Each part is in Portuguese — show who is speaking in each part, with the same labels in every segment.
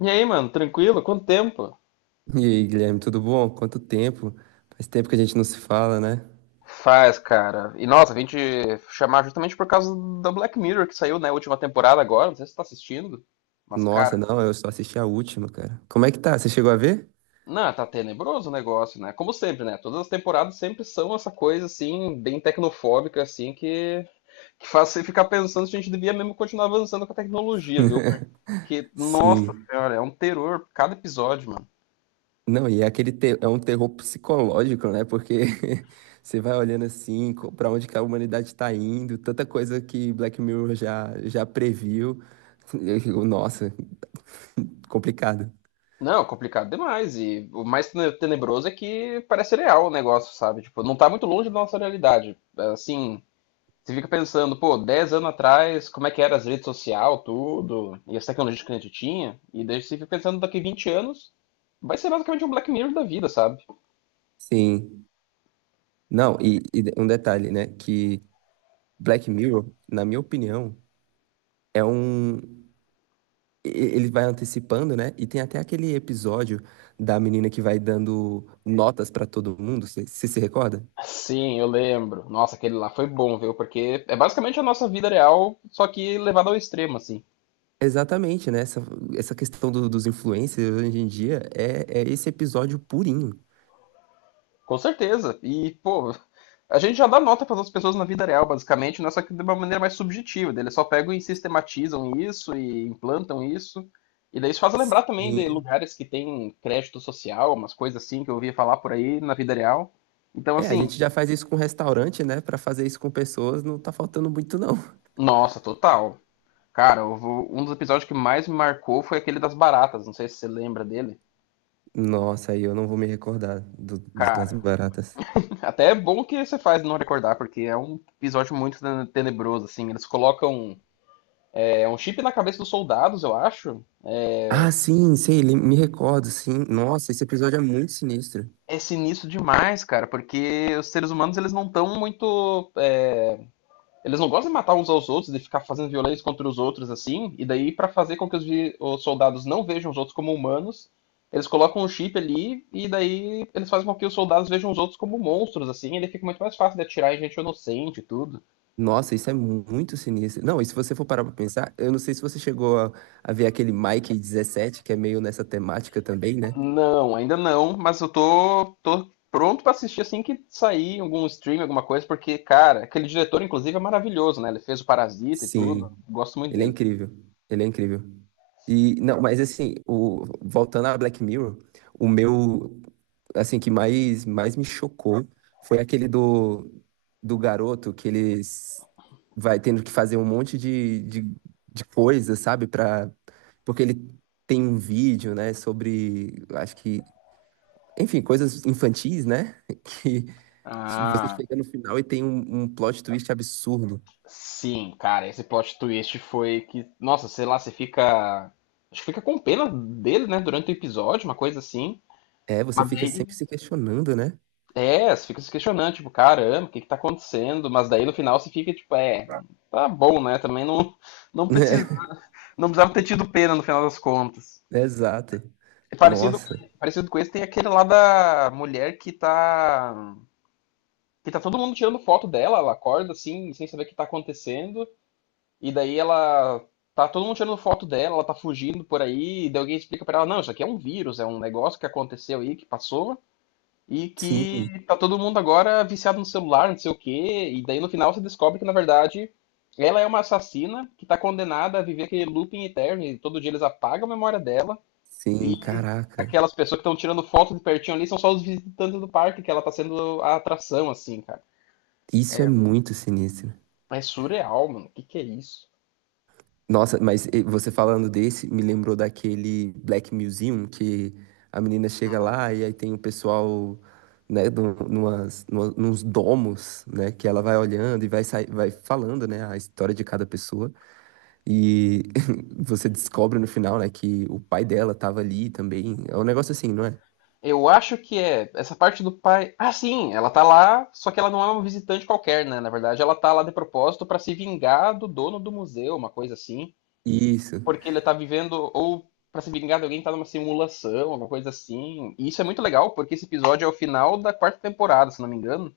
Speaker 1: E aí, mano, tranquilo? Quanto tempo?
Speaker 2: E aí, Guilherme, tudo bom? Quanto tempo? Faz tempo que a gente não se fala, né?
Speaker 1: Faz, cara. E nossa, vim te chamar justamente por causa da Black Mirror que saiu, né, a última temporada agora. Não sei se você tá assistindo. Mas, cara,
Speaker 2: Nossa, não, eu só assisti a última, cara. Como é que tá? Você chegou a ver?
Speaker 1: não, tá tenebroso o negócio, né? Como sempre, né? Todas as temporadas sempre são essa coisa, assim, bem tecnofóbica, assim, que faz você ficar pensando se a gente devia mesmo continuar avançando com a tecnologia, viu? Porque, nossa
Speaker 2: Sim.
Speaker 1: senhora, é um terror cada episódio, mano.
Speaker 2: Não, e é é um terror psicológico, né? Porque você vai olhando assim, pra onde que a humanidade tá indo, tanta coisa que Black Mirror já previu. Nossa, complicado.
Speaker 1: Não, complicado demais. E o mais tenebroso é que parece real o negócio, sabe? Tipo, não tá muito longe da nossa realidade. Assim, você fica pensando, pô, 10 anos atrás, como é que era as redes sociais, tudo, e as tecnologias que a gente tinha, e daí você fica pensando daqui 20 anos, vai ser basicamente um Black Mirror da vida, sabe?
Speaker 2: Sim. Não, e um detalhe, né? Que Black Mirror, na minha opinião, é um e- Ele vai antecipando, né? E tem até aquele episódio da menina que vai dando notas pra todo mundo, você se recorda?
Speaker 1: Sim, eu lembro. Nossa, aquele lá foi bom, viu? Porque é basicamente a nossa vida real, só que levada ao extremo, assim.
Speaker 2: Exatamente, né? Essa questão dos influencers hoje em dia é esse episódio purinho.
Speaker 1: Com certeza. E, pô, a gente já dá nota para as pessoas na vida real, basicamente, não é só que de uma maneira mais subjetiva. Eles só pegam e sistematizam isso e implantam isso. E daí isso faz lembrar também de
Speaker 2: Sim.
Speaker 1: lugares que tem crédito social, umas coisas assim que eu ouvia falar por aí na vida real. Então,
Speaker 2: É, a
Speaker 1: assim,
Speaker 2: gente já faz isso com restaurante, né? Pra fazer isso com pessoas não tá faltando muito, não.
Speaker 1: nossa, total. Cara, um dos episódios que mais me marcou foi aquele das baratas. Não sei se você lembra dele.
Speaker 2: Nossa, aí eu não vou me recordar das
Speaker 1: Cara,
Speaker 2: baratas.
Speaker 1: até é bom que você faz não recordar, porque é um episódio muito tenebroso, assim. Eles colocam É um chip na cabeça dos soldados, eu acho.
Speaker 2: Ah, sim, sei, me recordo, sim. Nossa, esse episódio é muito sinistro.
Speaker 1: É sinistro demais, cara, porque os seres humanos, eles não estão muito. Eles não gostam de matar uns aos outros, de ficar fazendo violência contra os outros assim. E daí, pra fazer com que os soldados não vejam os outros como humanos, eles colocam um chip ali e daí eles fazem com que os soldados vejam os outros como monstros assim. E ele fica muito mais fácil de atirar em gente inocente e tudo.
Speaker 2: Nossa, isso é muito sinistro. Não, e se você for parar pra pensar, eu não sei se você chegou a ver aquele Mike 17, que é meio nessa temática também, né?
Speaker 1: Não, ainda não, mas eu tô pronto pra assistir assim que sair algum stream, alguma coisa, porque, cara, aquele diretor, inclusive, é maravilhoso, né? Ele fez o Parasita e tudo.
Speaker 2: Sim,
Speaker 1: Gosto muito
Speaker 2: ele é
Speaker 1: dele.
Speaker 2: incrível. Ele é incrível. E, não, mas assim, o, voltando a Black Mirror, o meu, assim, que mais me chocou foi aquele do garoto que eles vai tendo que fazer um monte de coisa, sabe? Pra, porque ele tem um vídeo, né, sobre, acho que enfim, coisas infantis, né? Que você
Speaker 1: Ah,
Speaker 2: chega no final e tem um plot twist absurdo.
Speaker 1: sim, cara, esse plot twist foi que, nossa, sei lá, você fica. Acho que fica com pena dele, né, durante o episódio, uma coisa assim.
Speaker 2: É, você
Speaker 1: Mas
Speaker 2: fica
Speaker 1: daí,
Speaker 2: sempre se questionando, né?
Speaker 1: você fica se questionando, tipo, caramba, o que que tá acontecendo? Mas daí no final você fica, tipo, é, tá bom, né? Também não, não precisa, não precisava ter tido pena no final das contas.
Speaker 2: É, exato.
Speaker 1: É Parecido,
Speaker 2: Nossa.
Speaker 1: com- parecido com esse, tem aquele lá da mulher que tá. Que tá todo mundo tirando foto dela, ela acorda assim, sem saber o que tá acontecendo, e daí ela. Tá todo mundo tirando foto dela, ela tá fugindo por aí, e daí alguém explica pra ela, não, isso aqui é um vírus, é um negócio que aconteceu aí, que passou, e que
Speaker 2: Sim,
Speaker 1: tá todo mundo agora viciado no celular, não sei o quê, e daí no final você descobre que, na verdade, ela é uma assassina que tá condenada a viver aquele looping eterno, e todo dia eles apagam a memória dela
Speaker 2: sim, caraca.
Speaker 1: aquelas pessoas que estão tirando foto de pertinho ali são só os visitantes do parque, que ela tá sendo a atração, assim, cara.
Speaker 2: Isso é muito sinistro.
Speaker 1: É surreal, mano. O que, que é isso?
Speaker 2: Nossa, mas você falando desse, me lembrou daquele Black Museum, que a menina chega lá e aí tem o pessoal, né, nos domos, né, que ela vai olhando e vai, vai falando, né, a história de cada pessoa. E você descobre no final, né, que o pai dela tava ali também. É um negócio assim, não é?
Speaker 1: Eu acho que é essa parte do pai. Ah, sim, ela tá lá, só que ela não é uma visitante qualquer, né? Na verdade, ela tá lá de propósito pra se vingar do dono do museu, uma coisa assim.
Speaker 2: Isso.
Speaker 1: Porque ele tá vivendo, ou pra se vingar de alguém que tá numa simulação, alguma coisa assim. E isso é muito legal, porque esse episódio é o final da quarta temporada, se não me engano.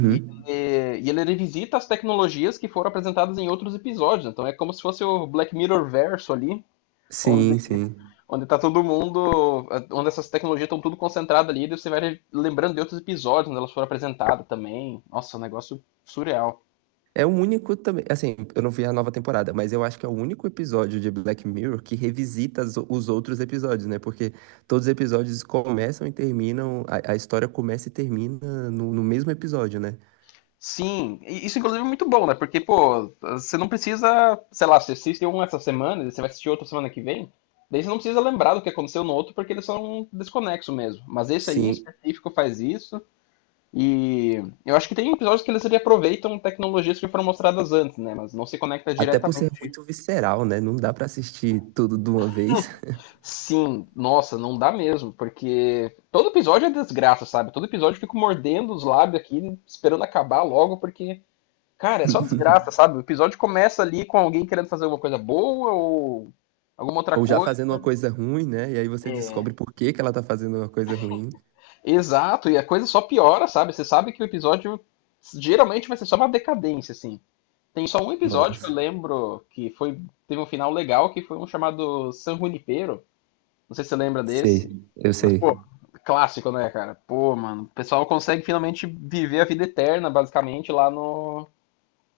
Speaker 1: E ele, e ele revisita as tecnologias que foram apresentadas em outros episódios. Então é como se fosse o Black Mirror verso ali, onde,
Speaker 2: Sim, sim.
Speaker 1: onde tá todo mundo. Onde essas tecnologias estão tudo concentradas ali, e você vai lembrando de outros episódios onde elas foram apresentadas também. Nossa, um negócio surreal.
Speaker 2: É o único também. Assim, eu não vi a nova temporada, mas eu acho que é o único episódio de Black Mirror que revisita os outros episódios, né? Porque todos os episódios começam e terminam. A história começa e termina no mesmo episódio, né?
Speaker 1: Sim, isso inclusive é muito bom, né? Porque, pô, você não precisa, sei lá, você assiste um essa semana, e você vai assistir outro semana que vem. Daí você não precisa lembrar do que aconteceu no outro, porque eles são desconexos mesmo. Mas esse aí em
Speaker 2: Sim.
Speaker 1: específico faz isso. E eu acho que tem episódios que eles aproveitam tecnologias que foram mostradas antes, né? Mas não se conecta
Speaker 2: Até por ser
Speaker 1: diretamente.
Speaker 2: muito visceral, né? Não dá pra assistir tudo de uma vez.
Speaker 1: Sim, nossa, não dá mesmo, porque todo episódio é desgraça, sabe? Todo episódio eu fico mordendo os lábios aqui, esperando acabar logo, porque, cara, é só desgraça, sabe? O episódio começa ali com alguém querendo fazer alguma coisa boa ou alguma outra
Speaker 2: Ou já
Speaker 1: coisa.
Speaker 2: fazendo uma coisa ruim, né? E aí você descobre por que que ela tá fazendo uma coisa ruim.
Speaker 1: Exato, e a coisa só piora, sabe? Você sabe que o episódio geralmente vai ser só uma decadência, assim. Tem só um episódio que eu
Speaker 2: Nossa,
Speaker 1: lembro teve um final legal, que foi um chamado San Junipero. Não sei se você lembra
Speaker 2: sei,
Speaker 1: desse.
Speaker 2: eu
Speaker 1: Mas, pô,
Speaker 2: sei.
Speaker 1: clássico, né, cara? Pô, mano, o pessoal consegue finalmente viver a vida eterna, basicamente, lá no,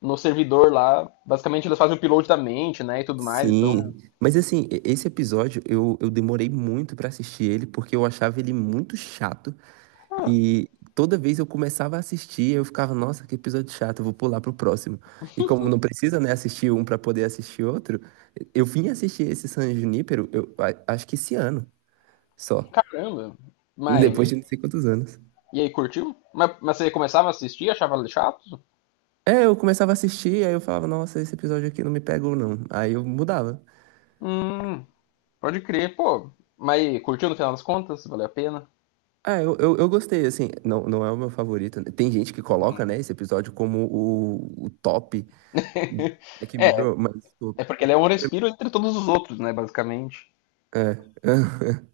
Speaker 1: no servidor lá. Basicamente, eles fazem o upload da mente, né, e tudo mais. Então,
Speaker 2: Sim, mas assim, esse episódio eu demorei muito pra assistir ele porque eu achava ele muito chato
Speaker 1: ah,
Speaker 2: e toda vez eu começava a assistir, eu ficava, nossa, que episódio chato, eu vou pular pro próximo. E como não precisa, né, assistir um pra poder assistir outro, eu vim assistir esse San Junípero, eu acho que esse ano só,
Speaker 1: caramba. Mas,
Speaker 2: depois de não sei quantos anos.
Speaker 1: e aí, curtiu? Mas você começava a assistir, achava chato?
Speaker 2: É, eu começava a assistir, aí eu falava, nossa, esse episódio aqui não me pegou, não. Aí eu mudava.
Speaker 1: Hum, pode crer, pô. Mas e aí, curtiu no final das contas? Valeu a pena?
Speaker 2: Ah, eu gostei, assim, não, não é o meu favorito. Tem gente que coloca, né, esse episódio como o top do Black
Speaker 1: É,
Speaker 2: Mirror, mas, pô,
Speaker 1: É porque ele é um respiro entre todos os outros, né, basicamente.
Speaker 2: é.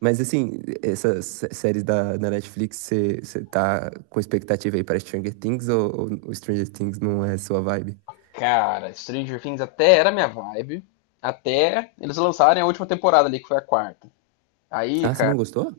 Speaker 2: Mas, assim, séries da Netflix, você tá com expectativa aí para Stranger Things, ou Stranger Things não é sua vibe?
Speaker 1: Cara, Stranger Things até era minha vibe, até eles lançarem a última temporada ali, que foi a quarta. Aí,
Speaker 2: Ah, você não
Speaker 1: cara,
Speaker 2: gostou?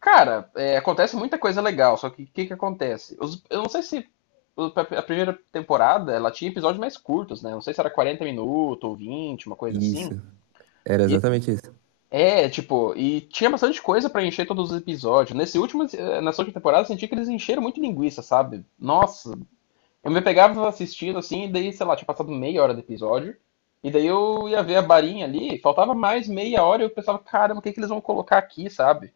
Speaker 1: cara, é, acontece muita coisa legal, só que o que que acontece? Eu não sei se a primeira temporada, ela tinha episódios mais curtos, né? Não sei se era 40 minutos ou 20, uma coisa
Speaker 2: Isso,
Speaker 1: assim.
Speaker 2: era
Speaker 1: E,
Speaker 2: exatamente isso.
Speaker 1: é, tipo, e tinha bastante coisa pra encher todos os episódios. Nessa última temporada, eu senti que eles encheram muito linguiça, sabe? Nossa, eu me pegava assistindo assim, e daí, sei lá, tinha passado meia hora do episódio. E daí eu ia ver a barinha ali, faltava mais meia hora e eu pensava, caramba, o que que eles vão colocar aqui, sabe?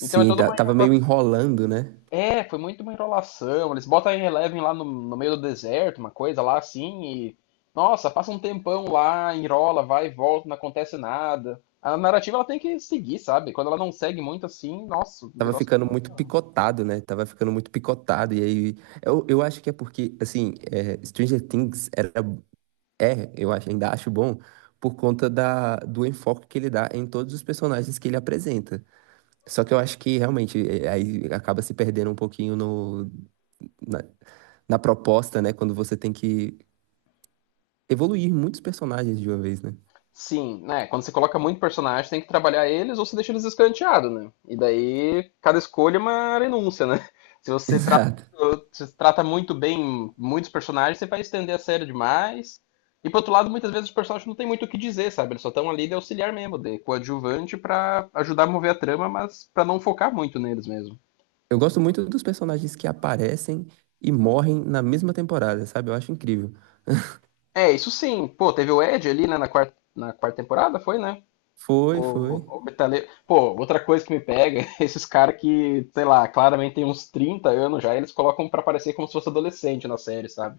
Speaker 1: Então é toda uma
Speaker 2: tava
Speaker 1: enrola-
Speaker 2: meio enrolando, né?
Speaker 1: É, foi muito uma enrolação. Eles botam a Eleven lá no meio do deserto, uma coisa lá assim, e. Nossa, passa um tempão lá, enrola, vai e volta, não acontece nada. A narrativa, ela tem que seguir, sabe? Quando ela não segue muito assim, nossa, o
Speaker 2: Tava
Speaker 1: negócio.
Speaker 2: ficando muito picotado, né? Tava ficando muito picotado. E aí, eu acho que é porque, assim, é, Stranger Things era, é, eu acho, ainda acho bom, por conta do enfoque que ele dá em todos os personagens que ele apresenta. Só que eu acho que realmente, é, aí acaba se perdendo um pouquinho no, na, na proposta, né? Quando você tem que evoluir muitos personagens de uma vez, né?
Speaker 1: Sim, né? Quando você coloca muito personagem, tem que trabalhar eles ou você deixa eles escanteados, né? E daí cada escolha é uma renúncia, né? Se você trata,
Speaker 2: Exato.
Speaker 1: muito- se você trata muito bem muitos personagens, você vai estender a série demais. E por outro lado, muitas vezes os personagens não têm muito o que dizer, sabe? Eles só estão ali de auxiliar mesmo, de coadjuvante pra ajudar a mover a trama, mas pra não focar muito neles mesmo.
Speaker 2: Eu gosto muito dos personagens que aparecem e morrem na mesma temporada, sabe? Eu acho incrível.
Speaker 1: É, isso sim. Pô, teve o Ed ali, né, na quarta temporada, foi, né?
Speaker 2: Foi,
Speaker 1: O,
Speaker 2: foi.
Speaker 1: o metaleiro. Pô, outra coisa que me pega é esses caras que, sei lá, claramente tem uns 30 anos já, eles colocam pra parecer como se fosse adolescente na série, sabe?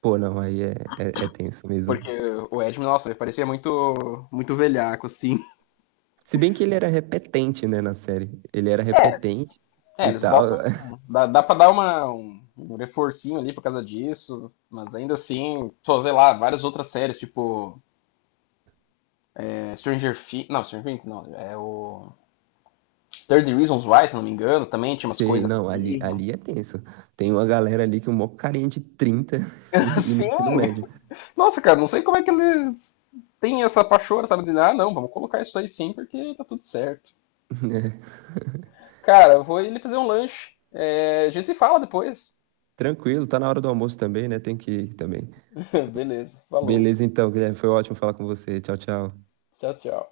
Speaker 2: Pô, não, é tenso
Speaker 1: Porque
Speaker 2: mesmo.
Speaker 1: o Edmund, nossa, ele parecia muito, muito velhaco, assim.
Speaker 2: Se bem que ele era repetente, né, na série. Ele era repetente
Speaker 1: É,
Speaker 2: e
Speaker 1: eles
Speaker 2: tal.
Speaker 1: botam. Dá pra dar um reforcinho ali por causa disso, mas ainda assim, pô, sei lá, várias outras séries, tipo Stranger Things. Não, Stranger Things não, é o. 30 Reasons Why, se não me engano, também tinha umas
Speaker 2: Sei,
Speaker 1: coisas
Speaker 2: não, ali é tenso. Tem uma galera ali que é um mó carinha de 30 e no
Speaker 1: assim.
Speaker 2: ensino médio.
Speaker 1: Nossa, cara, não sei como é que eles têm essa pachorra, sabe? De, ah, não, vamos colocar isso aí sim, porque tá tudo certo.
Speaker 2: né?
Speaker 1: Cara, vou ele fazer um lanche. É, a gente se fala depois.
Speaker 2: Tranquilo, tá na hora do almoço também, né? Tem que ir também.
Speaker 1: Beleza, falou.
Speaker 2: Beleza, então, Guilherme, foi ótimo falar com você. Tchau, tchau.
Speaker 1: Tchau, tchau.